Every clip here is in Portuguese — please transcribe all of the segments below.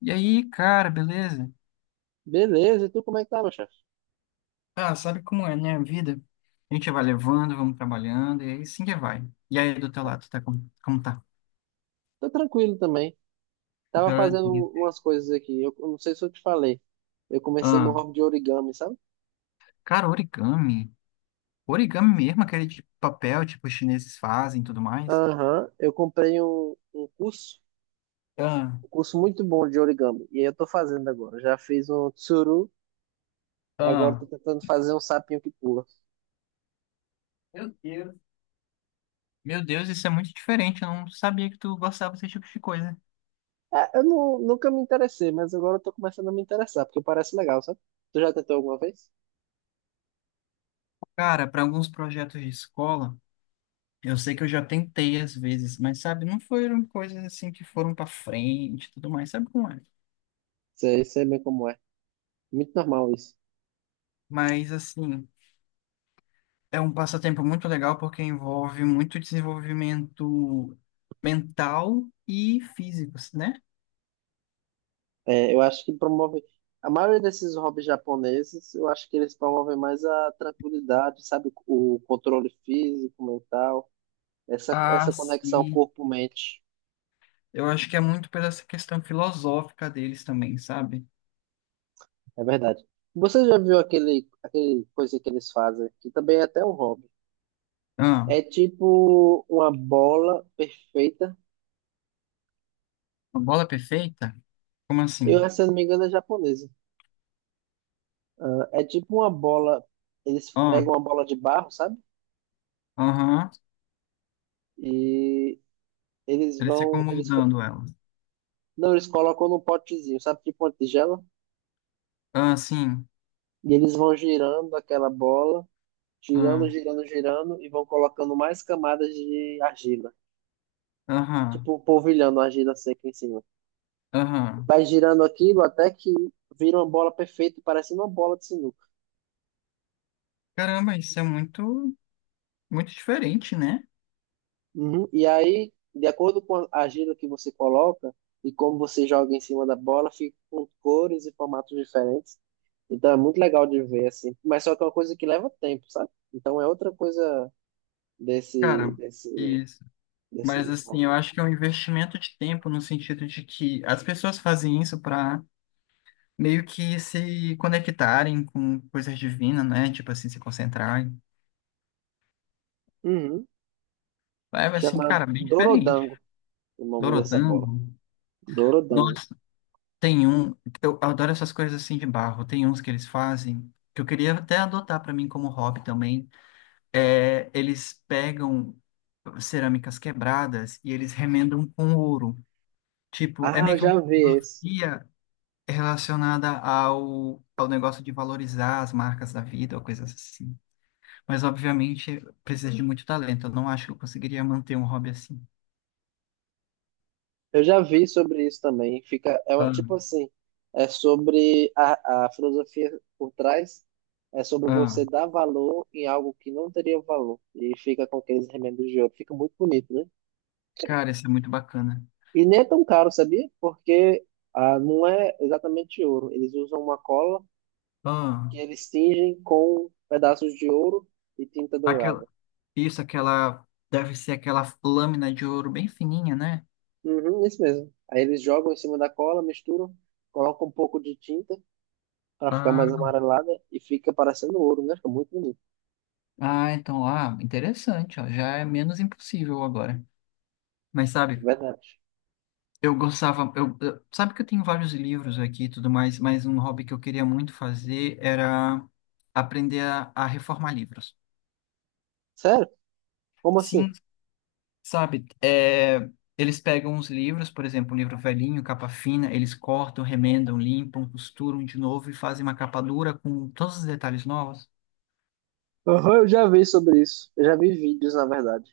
E aí, cara, beleza? Beleza, e tu como é que tá, meu chefe? Ah, sabe como é, né? A vida. A gente vai levando, vamos trabalhando, e aí sim que vai. E aí, do teu lado, tá como, tá? Tô tranquilo também. Tava Glória a fazendo Deus. umas coisas aqui. Eu não sei se eu te falei. Eu comecei no Ah, hobby de origami, sabe? cara, origami. Origami mesmo, aquele de papel, tipo, os chineses fazem e tudo mais. Aham, eu comprei um curso, Ah, um curso muito bom de origami. E aí eu tô fazendo agora. Já fiz um tsuru, agora tô ah. tentando fazer um sapinho que pula. Meu Deus. Meu Deus, isso é muito diferente. Eu não sabia que tu gostava desse tipo de coisa. É, eu não, nunca me interessei, mas agora eu tô começando a me interessar, porque parece legal, sabe? Tu já tentou alguma vez? Cara, para alguns projetos de escola, eu sei que eu já tentei às vezes, mas sabe, não foram coisas assim que foram para frente e tudo mais. Sabe como é? Sei, sei bem como é. Muito normal isso. Mas, assim, é um passatempo muito legal porque envolve muito desenvolvimento mental e físico, né? É, eu acho que promove. A maioria desses hobbies japoneses, eu acho que eles promovem mais a tranquilidade, sabe? O controle físico, mental, essa, Ah, essa conexão sim, corpo-mente. eu acho que é muito pela essa questão filosófica deles também, sabe? É verdade. Você já viu aquele coisa que eles fazem, que também é até um hobby? Ah, É tipo uma bola perfeita. uma bola é perfeita? Como assim? Eu, se eu não me engano, é japonesa. Ah, é tipo uma bola. Eles Ó, pegam uma bola de barro, sabe? aham, E eles eles ficam vão. Eles, moldando ela. não, eles colocam num potezinho, sabe, tipo uma tigela? Ah, sim, E eles vão girando aquela bola, girando, ah, girando, girando, e vão colocando mais camadas de argila. aham, Tipo, um polvilhando a argila seca em cima. aham. Vai girando aquilo até que vira uma bola perfeita, parecendo uma bola de sinuca. Caramba, isso é muito, muito diferente, né? Uhum. E aí, de acordo com a argila que você coloca e como você joga em cima da bola, fica com cores e formatos diferentes. Então é muito legal de ver, assim. Mas só que é uma coisa que leva tempo, sabe? Então é outra coisa desse, Cara, desse isso. desse, Mas assim, eu acho que é um investimento de tempo no sentido de que as pessoas fazem isso para meio que se conectarem com coisas divinas, né? Tipo assim, se concentrarem. uhum, É assim, chamado cara, bem diferente. Dorodango, o nome dessa bola. Dorodango. Dorodango. Nossa, tem um. Eu adoro essas coisas assim de barro. Tem uns que eles fazem que eu queria até adotar para mim como hobby também. É, eles pegam cerâmicas quebradas e eles remendam com ouro. Tipo, é Ah, eu meio que uma já vi esse. filosofia relacionada ao negócio de valorizar as marcas da vida ou coisas assim. Mas, obviamente, precisa de muito talento. Eu não acho que eu conseguiria manter um hobby assim. Eu já vi sobre isso também. Fica, é Ah, tipo assim, é sobre a filosofia por trás, é sobre ah, você dar valor em algo que não teria valor. E fica com aqueles remendos de ouro. Fica muito bonito, né? cara, isso é muito bacana. E nem é tão caro, sabia? Porque ah, não é exatamente ouro. Eles usam uma cola Ah, que eles tingem com pedaços de ouro e tinta aquela, dourada. isso, aquela, deve ser aquela lâmina de ouro bem fininha, né? Uhum, isso mesmo. Aí eles jogam em cima da cola, misturam, colocam um pouco de tinta para ficar mais Ah, amarelada e fica parecendo ouro, né? Fica muito bonito, ah, então, ah, interessante, ó, já é menos impossível agora. Mas é sabe, verdade. eu gostava, eu, sabe que eu tenho vários livros aqui e tudo mais, mas um hobby que eu queria muito fazer era aprender a reformar livros. Sério? Como Sim, assim? sabe? É, eles pegam os livros, por exemplo, um livro velhinho, capa fina, eles cortam, remendam, limpam, costuram de novo e fazem uma capa dura com todos os detalhes novos. Aham, eu já vi sobre isso. Eu já vi vídeos, na verdade.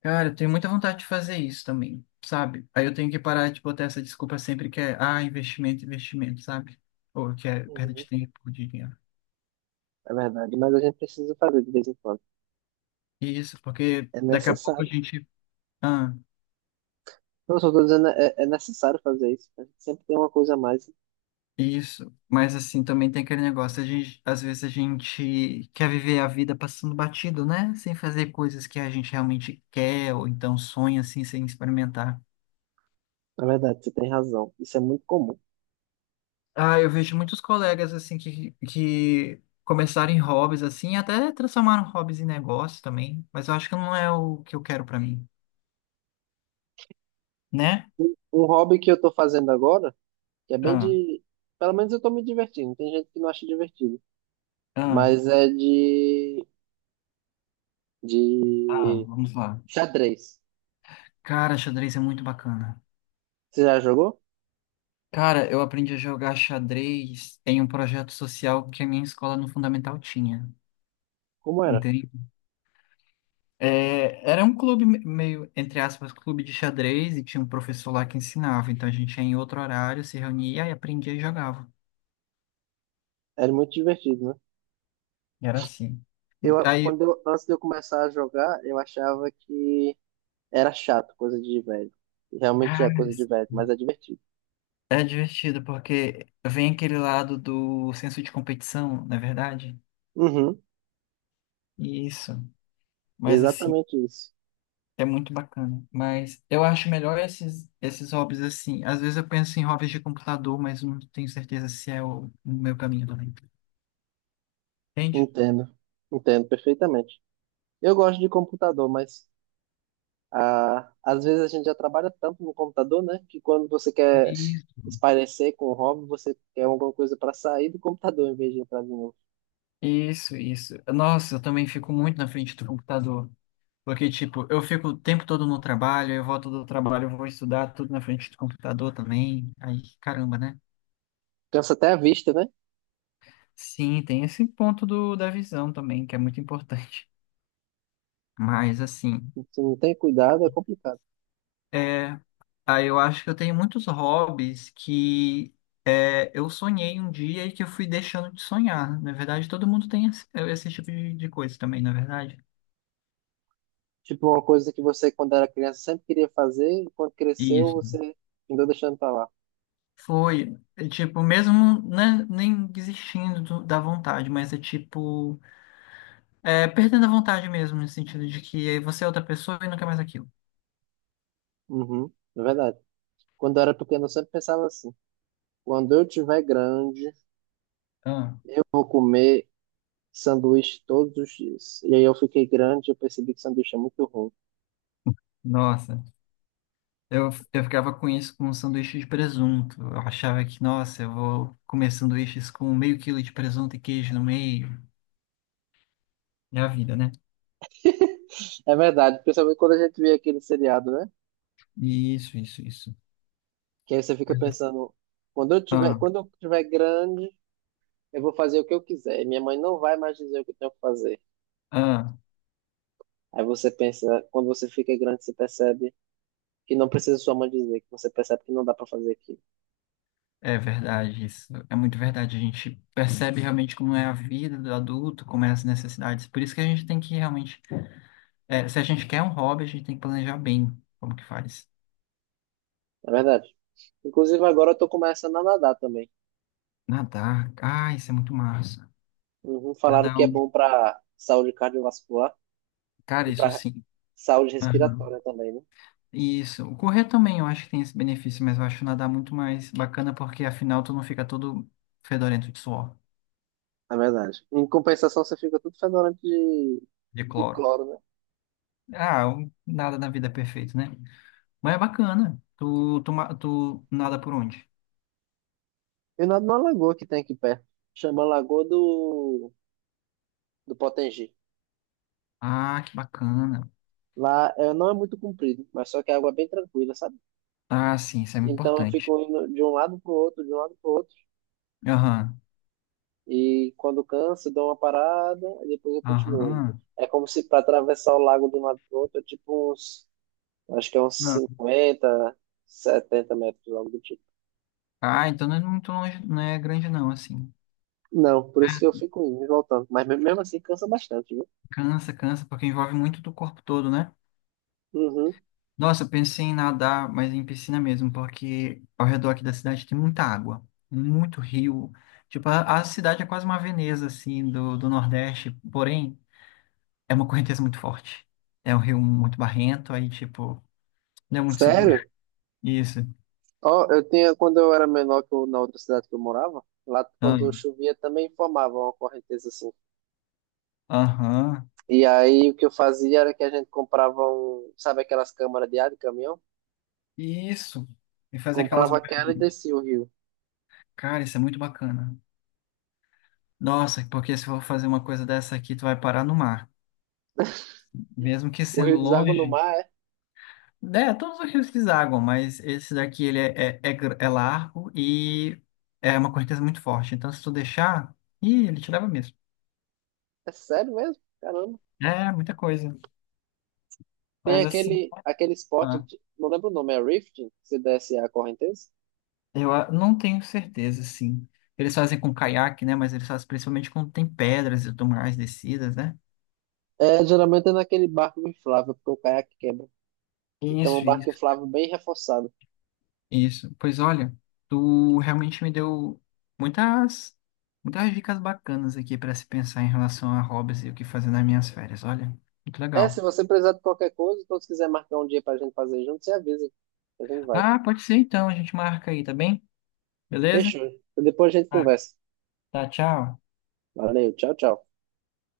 Cara, eu tenho muita vontade de fazer isso também, sabe? Aí eu tenho que parar de botar essa desculpa sempre que é, ah, investimento, investimento, sabe? Ou que é perda de Uhum, tempo, de dinheiro. é verdade, mas a gente precisa fazer de vez em quando. Isso, porque É daqui a pouco a necessário. gente. Ah, Eu só tô dizendo, é, é necessário fazer isso. A gente sempre tem uma coisa a mais. isso. Mas assim, também tem aquele negócio, a gente, às vezes a gente quer viver a vida passando batido, né? Sem fazer coisas que a gente realmente quer, ou então sonha assim, sem experimentar. Na verdade, você tem razão. Isso é muito comum. Ah, eu vejo muitos colegas assim que começaram em hobbies assim, até transformaram hobbies em negócio também, mas eu acho que não é o que eu quero pra mim, né? Um hobby que eu tô fazendo agora, que é bem Ah, de. Pelo menos eu tô me divertindo. Tem gente que não acha divertido. ah, Mas é de ah, vamos lá. xadrez. Cara, xadrez é muito bacana. Você já jogou? Cara, eu aprendi a jogar xadrez em um projeto social que a minha escola no Fundamental tinha, Como era? entende? É, era um clube meio, entre aspas, clube de xadrez e tinha um professor lá que ensinava. Então a gente ia em outro horário, se reunia e aprendia e jogava. Era muito divertido, né? E era assim. Eu, Aí, quando eu, antes de eu começar a jogar, eu achava que era chato, coisa de velho. Realmente ah, é coisa de velho, mas é divertido. é divertido porque vem aquele lado do senso de competição, não é verdade? Uhum, Isso. Mas assim, exatamente isso. é muito bacana, mas eu acho melhor esses, hobbies assim. Às vezes eu penso em hobbies de computador, mas não tenho certeza se é o meu caminho também. Entende? Entendo, entendo perfeitamente. Eu gosto de computador, mas ah, às vezes a gente já trabalha tanto no computador, né? Que quando você quer Isso. espairecer com o hobby, você quer alguma coisa para sair do computador em vez de entrar de novo. Isso, isso. Nossa, eu também fico muito na frente do computador. Porque, tipo, eu fico o tempo todo no trabalho, eu volto do trabalho, eu vou estudar tudo na frente do computador também. Aí, caramba, né? Cansa até a vista, né? Sim, tem esse ponto do, da visão também, que é muito importante. Mas, assim. Se não tem cuidado, é complicado. É. Ah, eu acho que eu tenho muitos hobbies que é, eu sonhei um dia e que eu fui deixando de sonhar. Na verdade, todo mundo tem esse, é, esse tipo de coisa também, na verdade. Tipo, uma coisa que você, quando era criança, sempre queria fazer, e quando cresceu, Isso. você andou deixando pra lá. Foi, é, tipo, mesmo né, nem desistindo da vontade, mas é tipo, é, perdendo a vontade mesmo, no sentido de que você é outra pessoa e não quer mais aquilo. Uhum, é verdade. Quando eu era pequeno, eu sempre pensava assim: quando eu tiver grande, Ah, eu vou comer sanduíche todos os dias. E aí eu fiquei grande e eu percebi que sanduíche é muito ruim. nossa, eu ficava com isso com um sanduíche de presunto. Eu achava que, nossa, eu vou comer sanduíches com meio quilo de presunto e queijo no meio. É a vida, né? É verdade, principalmente quando a gente vê aquele seriado, né? Isso, isso, isso. Que aí você fica pensando: Ah, quando eu tiver grande, eu vou fazer o que eu quiser. E minha mãe não vai mais dizer o que eu tenho que fazer. ah, Aí você pensa, quando você fica grande, você percebe que não precisa sua mãe dizer, que você percebe que não dá pra fazer aquilo. é verdade isso. É muito verdade. A gente percebe realmente como é a vida do adulto, como é as necessidades. Por isso que a gente tem que realmente, é, se a gente quer um hobby, a gente tem que planejar bem como que faz. É verdade. Inclusive, agora eu tô começando a nadar também. Nadar, ah, isso é muito massa. Uhum, falaram Nadar, é que é um- bom pra saúde cardiovascular cara, e isso pra sim. saúde Aham. respiratória também, né? Isso. O correr também, eu acho que tem esse benefício, mas eu acho nadar muito mais bacana porque afinal tu não fica todo fedorento de suor, É verdade. Em compensação, você fica tudo fedorento de de cloro. cloro, né? Ah, um- nada na vida é perfeito, né? Mas é bacana. Tu nada por onde? Eu nado numa lagoa que tem aqui perto. Chama Lagoa do Potengi. Ah, que bacana. Lá é, não é muito comprido, mas só que a água é bem tranquila, sabe? Ah, sim, isso é Então eu importante. fico indo de um lado pro outro, de um lado pro outro. Aham, E quando canso, dou uma parada e depois eu continuo. aham. É como se para atravessar o lago de um lado para outro, é tipo uns, acho que é uns Ah, 50 70 metros, algo do tipo. ah, então não é muito longe, não é grande não, assim. Não, por isso que eu fico indo e voltando. Mas mesmo assim cansa bastante, viu? Cansa, cansa, porque envolve muito do corpo todo, né? Uhum. Nossa, eu pensei em nadar, mas em piscina mesmo, porque ao redor aqui da cidade tem muita água, muito rio. Tipo, a cidade é quase uma Veneza, assim, do Nordeste, porém, é uma correnteza muito forte. É um rio muito barrento, aí, tipo, não é muito seguro. Sério? Isso. Ó, eu tinha, quando eu era menor na outra cidade que eu morava, lá quando Ah, chovia também formava uma correnteza assim. aham. E aí o que eu fazia era que a gente comprava um, sabe aquelas câmaras de ar de caminhão? Isso. E fazer aquelas Comprava aquela e barulhinhas. descia o rio. Cara, isso é muito bacana. Nossa, porque se eu for fazer uma coisa dessa aqui, tu vai parar no mar. Mesmo que O rio sendo deságua no longe. mar. É, todos os rios desaguam, mas esse daqui ele é largo e é uma correnteza muito forte. Então, se tu deixar, ih, ele te leva mesmo. É sério mesmo? Caramba. É, muita coisa. Tem Mas assim, aquele esporte, tá. de- não lembro o nome, é rafting? Se desce a correnteza? Eu ah, não tenho certeza, sim. Eles fazem com caiaque, né? Mas eles fazem principalmente quando tem pedras e tudo mais descidas, né? É, geralmente é naquele barco inflável, porque o caiaque quebra. Então é um Isso, barco isso. inflável bem reforçado. Isso. Pois olha, tu realmente me deu muitas, muitas dicas bacanas aqui para se pensar em relação a hobbies e o que fazer nas minhas férias. Olha, muito É, se legal. você precisar de qualquer coisa, ou se quiser marcar um dia pra gente fazer junto, você avisa. A gente vai. Ah, pode ser então, a gente marca aí, tá bem? Beleza? Fechou. Depois a gente Ah, conversa. tá, tchau. Valeu, tchau, tchau.